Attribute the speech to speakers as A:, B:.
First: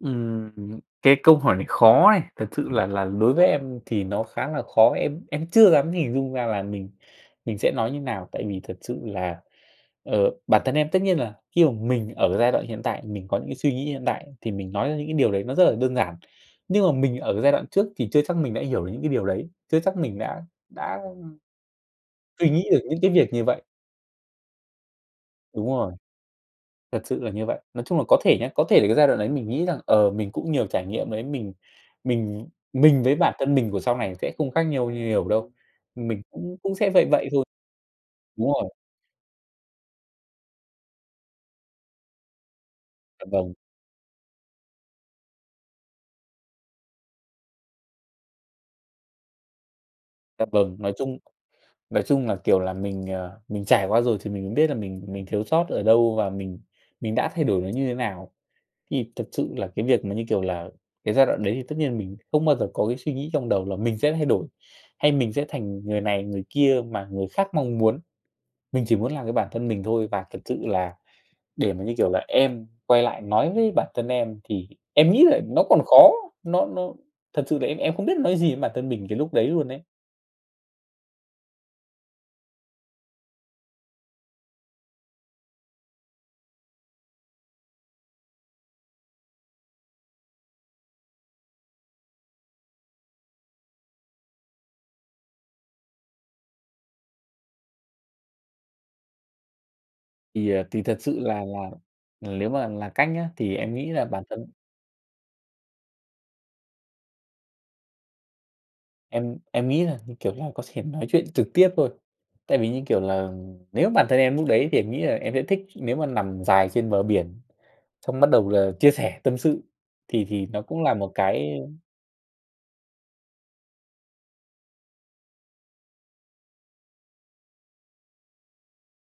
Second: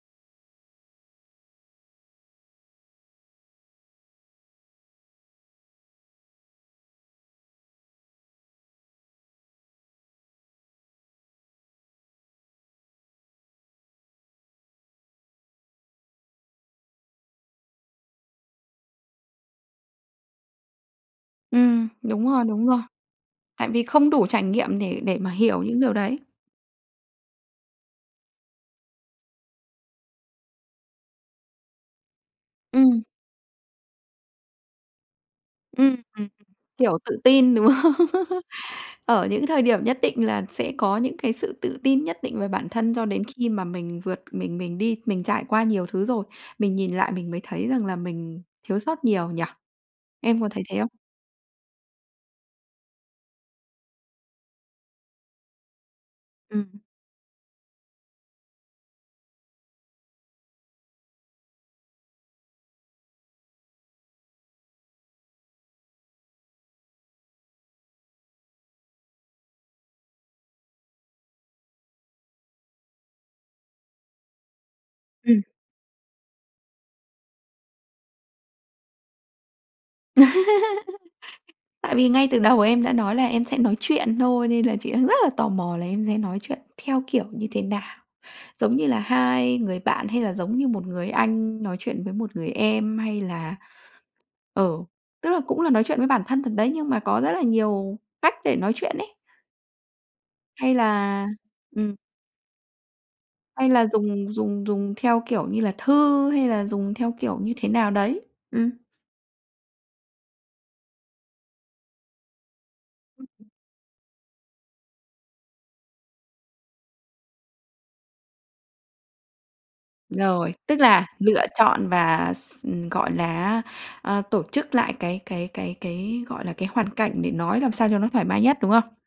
A: Ừm, hừm. Cái câu hỏi này khó này. Thật sự là là đối với em thì nó khá là khó. Em em chưa dám hình dung ra là mình mình sẽ nói như nào. Tại vì thật sự là, ờ, bản thân em tất nhiên là khi mà mình ở giai đoạn hiện tại thì mình có những suy nghĩ hiện tại thì mình nói ra những cái điều đấy nó rất là đơn giản. Nhưng mà mình ở cái giai đoạn trước thì chưa chắc mình đã hiểu được những cái điều đấy, chưa chắc mình đã đã, ưm,
B: Ừm, đúng rồi,
A: suy
B: đúng
A: nghĩ được
B: rồi.
A: những cái việc như vậy.
B: Tại vì không đủ trải nghiệm để để mà hiểu
A: Đúng
B: những
A: rồi.
B: điều đấy.
A: Thật sự là như vậy. Nói chung là có thể nha, có thể là cái giai đoạn đấy mình nghĩ rằng, ờ, mình cũng nhiều trải nghiệm ấy. Mình mình
B: Ừm.
A: mình với bản thân mình của sau này sẽ không khác nhau nhiều đâu.
B: Ừm, ừm,
A: Mình
B: ừm.
A: cũng cũng sẽ
B: Kiểu,
A: vậy
B: tự
A: vậy thôi.
B: tin, đúng không?
A: Đúng rồi.
B: Ở những thời điểm nhất định là sẽ có những cái sự tự tin nhất định về bản thân, cho đến
A: Dạ,
B: khi
A: vâng.
B: mà mình vượt mình mình đi mình trải qua nhiều thứ rồi. Mình nhìn lại mình mới thấy rằng là mình thiếu sót nhiều nhỉ? Em
A: Dạ,
B: có thấy
A: vâng,
B: thế không?
A: nói chung nói chung là, kiểu là, mình, ờ, mình trải qua rồi thì mình biết là mình mình thiếu sót ở đâu và mình
B: Ừm hứm.
A: mình đã thay đổi nó như thế nào. Thì thật sự là cái việc mà như, kiểu là, cái giai đoạn đấy thì tất nhiên mình không bao giờ có cái suy nghĩ trong đầu là mình sẽ thay đổi, hay mình sẽ thành người này người kia mà người khác mong muốn. Mình chỉ muốn làm cái bản thân mình thôi và thật sự là để mà như, kiểu là, em quay lại nói với bản thân em thì em nghĩ là
B: Ừm.
A: nó còn khó. Nó nó thật sự là em em không biết nói gì với bản thân mình cái lúc đấy luôn ấy.
B: Tại vì ngay từ đầu em đã nói là em sẽ nói chuyện thôi, nên là chị đang rất là tò mò là em sẽ nói chuyện theo kiểu như thế nào? Giống như là hai người bạn hay là giống như một người anh nói chuyện với một người em? Hay là ờ, tức là cũng là nói chuyện với bản thân thật đấy, nhưng mà có rất là nhiều cách để nói chuyện ấy.
A: Thì, ờ,
B: Hay
A: thì thật sự
B: là
A: là là,
B: ừm.
A: ờ, lếu mà là cách nhá, thì
B: Hay
A: em
B: là
A: nghĩ là bản
B: dùng
A: thân
B: dùng dùng theo kiểu như là thư hay là dùng theo kiểu như thế nào đấy? Ừm.
A: em em nghĩ là như, kiểu là, có thể nói chuyện trực tiếp thôi. Tại vì như, kiểu
B: Ừm,
A: là,
B: ừm.
A: nếu mà bản thân em lúc đấy thì em nghĩ là em sẽ thích nếu mà nằm dài trên bờ biển, xong bắt đầu là chia sẻ tâm sự thì thì
B: Rồi.
A: nó
B: Tức
A: cũng là
B: là
A: một
B: lựa
A: cái, ơ
B: chọn và x ừm, gọi là á, a, tổ chức lại cái cái cái cái, gọi là, cái hoàn cảnh để nói làm sao cho nó thoải mái nhất, đúng không?